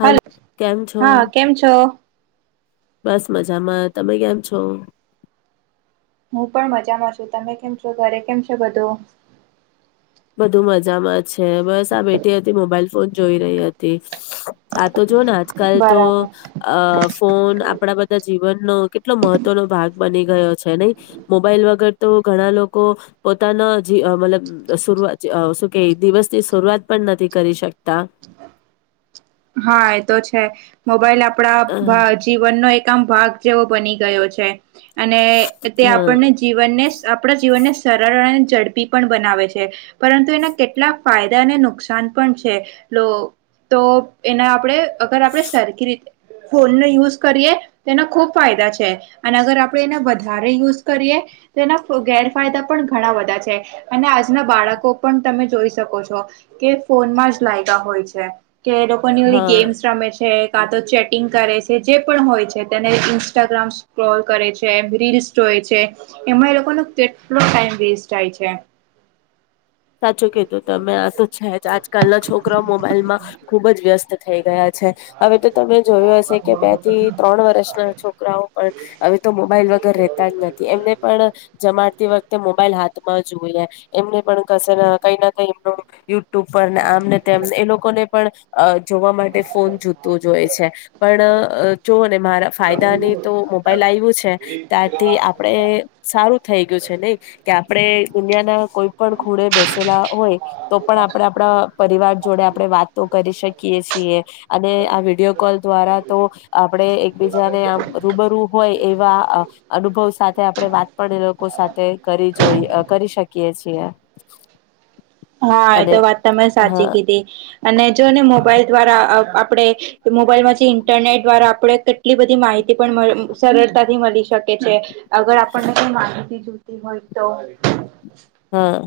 હાલ કેમ છો હા કેમ છો બસ મજામાં તમે કેમ છો હું પણ મજામાં છું તમે કેમ છો ઘરે કેમ છે બધું બધું મજામાં છે બસ આ બેઠી હતી મોબાઈલ ફોન જોઈ રહી હતી આ તો જો ને આજકાલ તો બરાબર અ ફોન આપણા બધા જીવનનો કેટલો મહત્વનો ભાગ બની ગયો છે નહી મોબાઈલ વગર તો ઘણા લોકો પોતાના જ મતલબ શરૂઆત શું કે દિવસ ની શરૂઆત પણ નથી કરી શકતા હા એ તો છે મોબાઈલ અ આપણા જીવનનો એક દમ ભાગ જેવો બની ગયો છે અને તે હા આપણને જીવનને આપણા જીવનને સરળ અને ઝડપી પણ બનાવે છે પરંતુ એના કેટલા ફાયદા અને નુકસાન પણ છે લો તો એના આપણે અગર આપણે સરખી રીતે ફોનને યુઝ કરીએ તેના ખુબ ફાયદા છે અને અગર આપણે એને વધારે યુઝ કરીએ તેના ગેરફાયદા પણ ઘણા બધા છે અને આજના બાળકો પણ તમે જોઈ શકો છો ફોનમાં જ લાગતા હોય છે કે લોકો હા ગેમ્સ રમે છે કા તો ચેટિંગ કરે છે જે પણ હોય છે તેને ઇન્સ્ટાગ્રામ સક્રોલ કરે છે એમ રીલ્સ એમાં એ લોકો નો કેટલો ટાઈમ વેસ્ટ થાય છે [inaudible] સાચું કીધું તમે આ તો છે જ આજકાલના છોકરા મોબાઈલ માં ખુબ જ વ્યસ્ત થઈ ગયા છે હવે તો તમે જોયું હશે કે બે થી ત્રણ વર્ષના છોકરાઓ પણ હવે તો મોબાઈલ વગર રેતા જ નથી એમને પણ જમાતી વખતે મોબાઈલ હાથ માં જોઈ એમને પણ કસે કઈ ના કઈ એમ યુ ટુબપર ને આમ ને તેમને એ લોકોને પણ અ જોવા માટે ફોન જુતો જ હોય છે પણ જોઓ ને મારા ફાયદા ની તો મોબાઈલ આવ્યું છે ત્યારથી આપણે સારું થઈ ગયું છે નહી કે આપણે દુનિયાના કોઈ પણ ખૂણે બેસેલા હોય તો પણ આપણે આપણા પરિવાર જોડે આપણે વાતો કરી શકીએ છીએ અને આ વિડીયો કોલ દ્વારા તો આપડે એકબીજાને આમ રૂબરુ હોય એવા આ અનુભવ સાથે આપણે વાત પણ એ લોકો સાથે કરી જોઈ અ કરી શકિ કીએ છીએ હા એ તો અને વાત તમે હા સાચી કીધી અને જો ને મોબાઈલ દ્વારા અ આપડે મોબાઈલમાંથી ઇન્ટરનેટ દ્વારા આપડે કેટલી બધી માહિતી પણ મ સરળતાથી મલી શકે છે. અગર આપણને કઈ માહિતી જોયતી હોય તો હા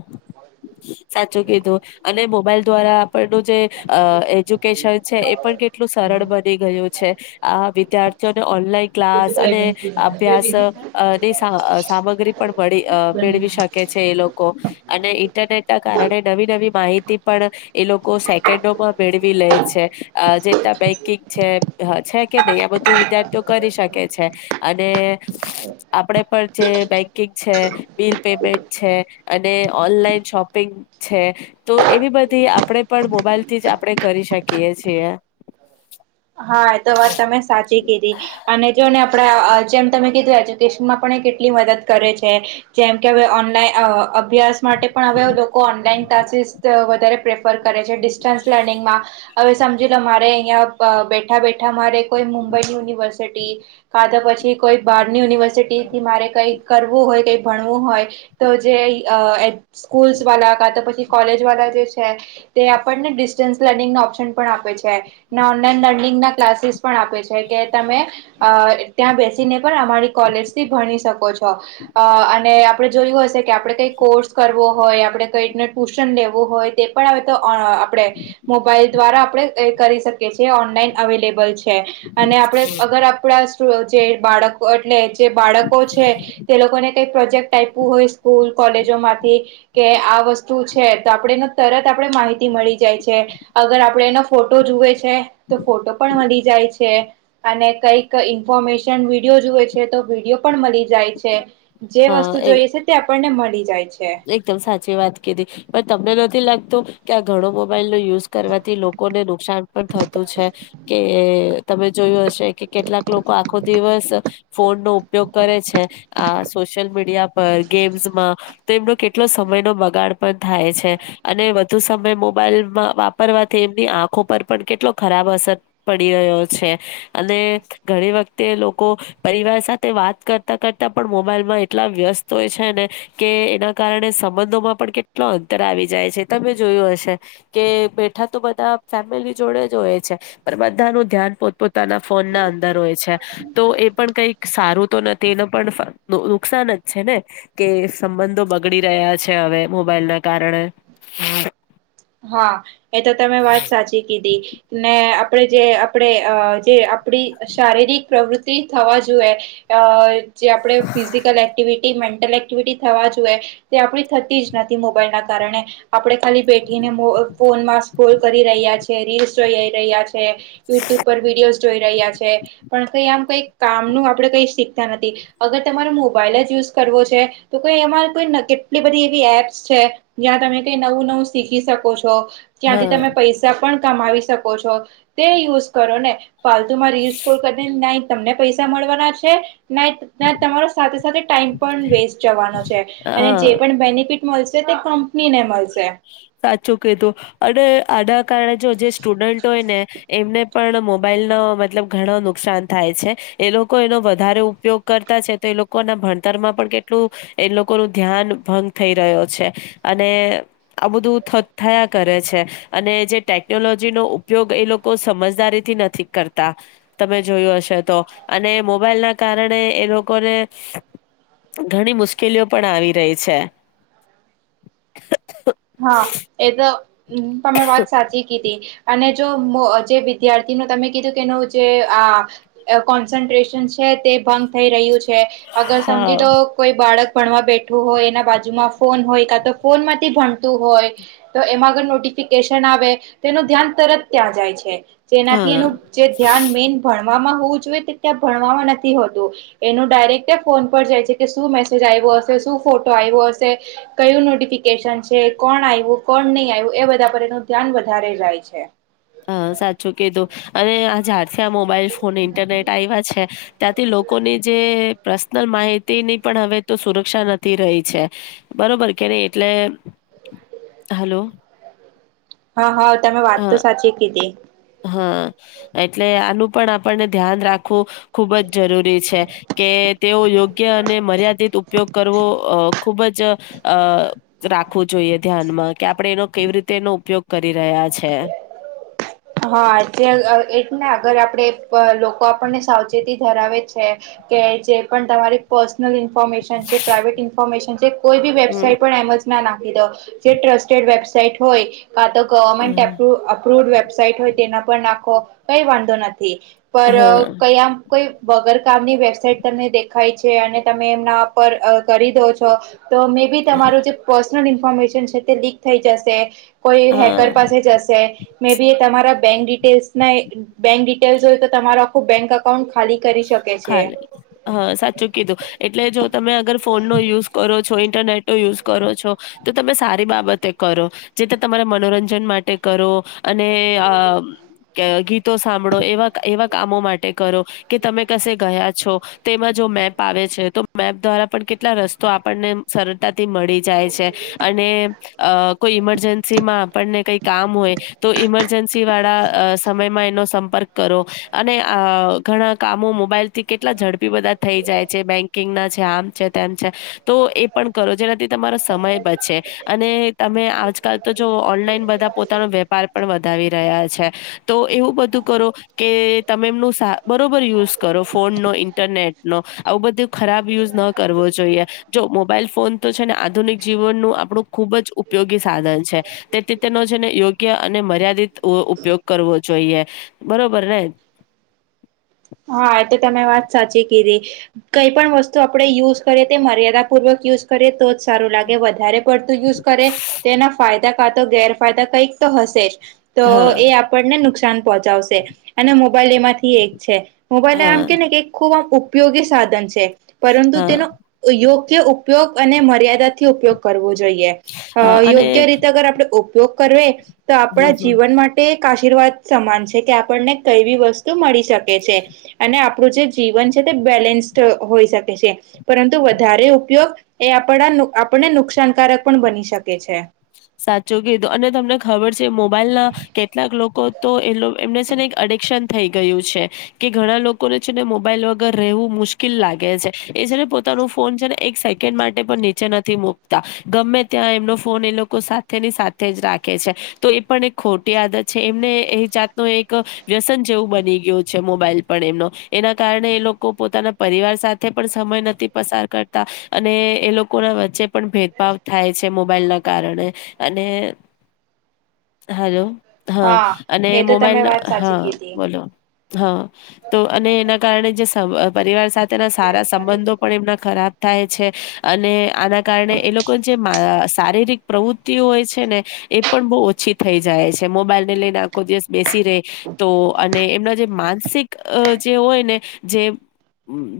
સાચું કીધું અને મોબાઈલ દ્વારા પરનું જે અ એજ્યુકેશન છે એ પણ કેટલું સરળ બની ગયું છે આ વિધા થીઓને ઓનલાઈન ક્લાસ અને અભ્યાસ અ ની સા સામગ્રી પણ મળી અ મેળવી શકે છે એ લો કો અને ઈન્ટરનેટ ના કારણે નવી નવી માહિતી પણ એ લોકો સેકન્ડોમાં મેળવી લે છે અ જેટલા બેંકિંગ છે છે કે નહી આ બધું વિદ્યાર્થીઓ કરી શકે છે. અને આપડે પણ જે બેંકિંગ છે બિલ પેમેન્ટ છે. અને ઓનલાઈન શોપિંગ છે તો એવી બધી આપણે પણ મોબાઈલ થી જ આપણે કરી શકીએ છીએ હા એ તો વાત તમે સાચી કીધી અને જોને આપણા જેમ તમે કીધું એજ્યુકેશનમાં પણ એ કેટલી મદદ કરે છે જેમ કે હવે ઓનલાઈ અ અભ્યાસ માટે પણ હવે લોકો ઓનલાઈન ક્લાસીસ વધારે પ્રેફર કરે છે ડિસ્ટસ લર્નિંગમાં હવે સમજી લો મારે અહીંયા પ બેઠા બેઠા મારે કોઈ મુંબઈની યુનિવર્સિટી કાત પછી કોઈ બાર ની યુનિવર્સિટી મારે કઈ કરવું હોય કઈ ભણવું હોય તો જે અ ખ સ્કૂલ્ વાલા કાત પછી કોલેજ વાલા જે છે તે આપને ડિસટનસ લનિગનો ઓપ્શન પણ આપે છે. ને ઓનલાન લર્નિંગ ના ક્લાસીસ પણ આપે છે કે તમે અ ત્યાં બેસીને પણ અમારી કોલેજથી ભણી શકો છો અ અને આપણે જોયું હશે કે આપડે કઈક કોર્સ કરવો હોય આપણે કઈતને ટ્યુશન લેવું હોય તે પણ હવે તો ઓ આપણે મોબાઈલ દ્વારા આપડે કરી શક કે છે ઓનલાઈન અવેલેબલ છે અને આપણે અગર આપણા જે બાળકો એટલે જે બાળકો છે તે લોકોને કઈ પ્રોજેક્ટ આપવું હોય સ્કૂલ કોલેજો માંથી કે આ વસ્તુ છે તો આપડે એ તરત આપેડે માહિતી મળી જાય છે. અગર આપડે એનો ફોટો જુએ છે તો ફોટો પણી જાય છે અને કઈક ઇન્ફોર્મે સન વિડીયો જોએ છે તો વિડીયો પણ મલી જાય છે જે હા વસ્તુ એ જોઈએ છે તે આપણને મળી જાય છે એકદમ સાચી વાત કીધી પણ તમને નથી લાગ તો કે આ ઘણો મોબાઈલ નો યુઝ કરવાથી લોકોને નુકસાન પણ થતું છે કે તમે જોયું હશે કે કેટલાક લોકો આખો દિવસ ફોન નો ઉપયોગ કરે છે આ સોશિયલ મીડિયા પર ગેમ્સમાં તો એમનો કેટલો સમયનો બગાડ પણ થાય છે અને વધુ સમય મોબાઈલમાં વાપરવાથી એની આંખો પર પણ કેટલો ખરાબ અસર પડી રહ્યો છે અને ઘણી વખતે લોકો પરિવાર સાથે વાત કરતા કરતા પણ મોબાઈલમાં એટલા વ્યસ્ત હોય છે ને કે એના કારણે સંબંધોમાં પણ કેટલો અંતર આવી જાય છે તમે જોયું હશે કે બેઠા તો બ ધા ફેમિલી જોડે જ હોય છે પણ બધાનું ધ્યાન પોતપતાના ફોન ના અંદર હોય છે તો એ પણ કઈક સારું તો તેને પણ ફ નુકસાન જ છે ને કે સંબંધ બગડી રહ્યા છે હવે મોબાઈલ ના કારણે હા એ તો તમે વાત સાચી કીધી ને આપણે જે આપણે અ જે આપડી શારીરિક પ્રવૃત્તિ થવા જોઈએ અ જે આપણે ફિઝિકલ એક્ટિવિટી એક થવા જોએ આપ થતી જ નથી મોબાઈલ ના કારણે આપણે ખાલી ને ફોનમાં સ્લ કરી રહ્યા છે રીલસ જોઈઈ રહ્યા છે યુટ્યુબ પર વિડીયો જોઈ રહ્યા છે પણ ક આમ કઈક કામ ન આપડે કઈ શીખતા નથી અગર તમારો મોબાઈલ જ યુઝ કરવો છે તો કઈ એમાં કોઈ નકી કેટલી બધી એવી એપ્સ છે જ્યાં તમે કઈ નવું નવું શીખી શકો છો હા ત્યાંથી તમે પૈસા પણ શકો છો તે યુઝ કરો ને ફતુમાં ર કરી તમને પૈસા મળવાના છે નાઈટ ના તમારો સાથે સાથે ટાઈમ પણ વેસ્ટ જવાનો છે અને હા જે પણ બેનિફિટ મળશે તે કંપની ને મળશે સાચું કીધું અને આના કારણે જો જે સ્ટુડન્ટ હોય ને એમને પણ મોબાઈલ ના મતલબ ઘણ નુકસાન થાય છે એ લોકો એનો વધારે ઉપયોગ કરતા છે તો એ લોકો એના ભણતર એમાં પણ કેટલું એ લોકોનું ધ્યાન ભંગ થઈ રહ્યો છે અને આ બધું થત થયા કરે છે અને જે ટેકનોલોજી નો ઉપયોગ એ લોકો સમજદારી થી નથી કરતા તમે જોયું હશે તો અને મોબાઈલ ના કારણે એ લોકોને ઘણી મુશ્કેલીઓ પણ આવી રહી હા એ તો તમે વાત સાચી કીદી અને જો મ જે વિદ્યાર્થીનો તમે કીધું કે એનું જે આ કોન્સન્ટ્રેશન છે તે ભંગ થઈ રહ્યું છે અગર સમજી હા લો કોઈ બાળક ભણવા બેઠું હોય એના બાજુમાં ફોન હોય કા તો ફોન માંથી ભણ તું હોય તો એમાં અગર નોટિફિકેશન આવે તેનું ધ્યાન તરત ત્યાં જાય છે જેનાથી હા. એનું જે ધ્યાન મેન ભણ ભણવામાં હોવું જોઈએ તે ત્યાં ભણવામાં નથી હોતું એનું ડાયરેક ફોન પર જાય છે કે શું મેસેજ આય વો અસે સુ ફોટો આવ્યો અસે ક્યુ નોટિફિકેશન છે કોણ આયવું કોણ નહી આયવું એ બધા પર એનું ધ્યાન વધારે જાય છે. હા સાચું કીધું અને આ જ્યારથી આ મોબાઈલ ફોન ઇન્ટરનેટ આયવા છે ત્યાંથી લોકોની જી એ પર્સનલ માહિતી ની પણ હવે તો સુરક્ષા નથી રહી છે બરોબર કે નહી એટલે એ હલો હા હા તમે વાત તો હા સાચી કીધી હા એટલે આનું પણ આપણને ધ્યાન રાખવું ખુબ જ જરૂરી છે કે તેઓ યોગ્ય અને મર્યાદિત ઉપયોગ કરવો અહ ખૂબ જ જ અહ રાખવું જોઈએ ધ્યાનમાં કે આપડણે એનો કેવી રીતે એનો ઉપયોગ કરી રહ્યા છે. [unintelligible] [inaudible] હા જે અહ એટ ને અગર આપડણે પ લોકો આપણને સાવચેતી ધરાવે છે કે જે પણ તમારી પર્સનલ ઈન ફોર્મેશન છે પ્રાઇવેટ ઇન્ફોર્મેશન છે કોઈ ભી હમ વેબાઈટ પણ એમઝ નાખ [unintelligible] જે ટ્રસ્ટેડ વેબસાઈટ હોય કા તો ગવર્મેન્ટ હા એપ્રુવ અપ્રુવ વેબ એપ હોય તેના નાખો કઈ વાંધો નથી પર હા કયા કોઈ વગર કામની વેબસાાઈટ તમને દેખાય છે અને તમે એમના પર કરી દો છો તો મે બી તમારું જે પર્સનલ ઇન્ફોર્મેશન છે તે લીક થઈ જશે કોઈ હેકર હા. પાસે જશે મે બી તમારા બેંક ડિટેલ્સ મેં બેક ડિટેલ્સ હોય તો તમારો આખું બેંક એકાઉન્ટ ખાલે હા સાચું કીધું એટલે જો તમે અગર ફોન નો યુઝ કરો છો ઈન ન્ટરનેટ નો યુઝ કરો છો તો તમે સારી બાબતે કરો જેથી તમારા મનોરંજન માટે કરો અને અહ ક ગીતો સાંભડો એવા એવા કામો માટે કરો કે તમે કસે ગયા છો તેમાં જો મેપ આવે છે તો મેપ દ્વારા પણ કેટલા રસ્તો આપણને સરળતાથી મળી જાય છે અને અહ કોઈ ઈમરજન્સી માં આપણને કઈ કામ હોય તો ઈમરજન્સી વાળા અહ સમયમાં એનો સંપર્ક કરો અહ અને ઘણા કામો મોબાઈલથી કેટલા ઝડપી બધા થઈ જાય છે બેકિંગ ના છે આમ છે તેમ છે તો એ પણ પણ કરો જેનાથી તમારો સમય બચશે અને તમે આજકાલ તો જો ઓનલાઈન બધા પોતાનો વે વ્યાપાર પણ વધાવી રહ્યા છે તો એવું બધું કરો કે તમે એમનું સા બરોબર યુઝ કરો ફોન નો ઈન્ટરનેટ નો આવું બધું ખરાબ યુઝ ન કરવો જોઈએ જો મો મોબાઈલ ફોન તો છે ને આધુનિક જીવનનું આપડુ ખુબ જ ઉપયોગી સાધન છે તેથી તેનો છે ને ઈ યોગ્ય અને મર્યાદિત વ ઉપયોગ કરવો જોઈએ બરોબર ને? હા તો તમે વાત સાચી કીધી કઈ પણ વસ્તુ આપણે યુઝ કરીએ તે મર્યાદા પૂર્વક યુઝ કરે તો જ સારું લાગે વધારે પડતું યુઝ કરે તેના ફાયદા કા તો ગેરફાયદા કઈક તો હશે જ તો હા, એ આપણને નુકસાન પહોંચાશે અને મોબાઈલ એમાંથી એક છે મોબાઈલ આમ કે હા, ને કે ખૂબ આમ ઉપયોગી સાધન છે પરંતુ હા, તેનો યોગ ઉપયોગ અને મર્યાદાથી ઉપયોગ કરવો જોઈએ હા અને યોગ્ય રીતે અગર આપણે ઉપયોગ કર તો હમ, આપણા હમ. જીવન માટે એક આશીર્વાદ સમાન છે કે આપણને કઈ બી વસ્તુ મળી શકે છે અને આપણું જે જીવન છે તે બેલેન્સ્ હોઈ શકે છે પરંતુ વધારે ઉપયોગ એ આપણા આપણને નુકસાનકારક પણ બની શકે છે સાચું કીધું અને તમને ખબર છે મોબાઈલ ના કેટલાક લોકો તો એ એમને છે ને યું કે ઘણા લોકોને છેને મોબાઈલ વગર રહેવું મુશ્કેલ લાગે છે પોતા ફોન છે ને એક સેકન્ડ માટે પણ નીચે નથી મુકતા ગમે ત્યાં એમનો ફોન એ સાથે ની સાથે જ રાખે છે તો એ પણ એક ખોટી આદત છે એમને એ જાતનો એક વ્યસન જેવું બની ગયું છે મોબાઈલ પણ એમનો એના કારણે એ લોકો પોતાના પરિવાર સાથે પણ સમ નથી પસાર કરતા અને એ લોકો ના વચ્ચે પણ ભેદભાવ થાય છે મોબાઈલ ના કારણે અને હલોો હા અને એ તો તમે મોબાઈલ વાત સાચી હા કીધી. બોલો હા તો અને એના કારણે જે પરિવાર સાથેના સારા સંબંધો પણ એમના ખરાબ થાય છે અને આના કારણે એ લોકો જે શારીરિક પ્રવૃત્તિઓ હોય છે ને એ પણ બહુ ઓછી થઈ જાય છે મોબાઈલ ને લઈને આખો જે બેસી રે તો અને એમના જે માનસિક જે હોય ને જે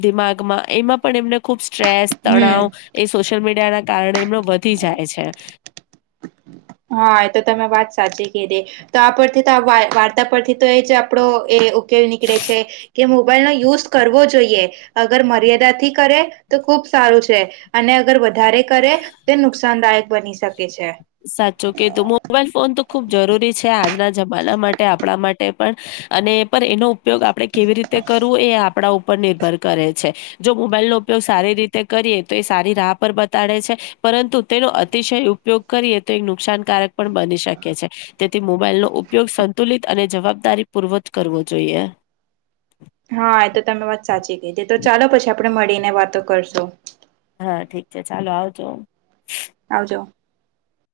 દિમાગમાં એમાં પણ એમને ખુબ સ્ટ્રેસ હમ. તણાવ એ સોશિયલ મીડિયા ના કારણે એમનો વધી જાય છે હા એ તો તમે વાત સાચી કધી તો આ પરથી તો વાર્તા પરથી તો એ જ આપડો એ કેવી નીકળે છે કેમ બલ નો યુઝ કરવો જોઈએ અગર મર્યાદાથી કરે તો ખૂબ સારું છે અને અગર વધારે કરે તે નુકસાનદાયક બની શકે છે સાચું કે તું મોબાઈલ ફોન તો ખુબ જરૂરી છે આજના જમાના માટે આપણા માટે પણ અને પણ એનો ઉપયોગ આપડણે કેવી રીતે કરવું એ આપણા ઉપ નિર્ભર કરે છે જો મોબાઈલ નો ઉપયોગ સારી રીતે કરીએ તો એ સારી રાહ પર બતાડે છે પરંતુ તેનો અતિશય ઉપયોગ તો નુકસાનકારક પણ બની શકે છે તેથી મોબાઈલ નો ઉપયોગ સંતુલિત અને જવાબદારી પૂર્વજ કરવો જોઈએ હા એ તો તમે વાત સાચી કી હતીી તો ચાલો પછી આપડે મળીને વાતો કરશો હા ઠીક છે ચાલો આવજો આવઉજો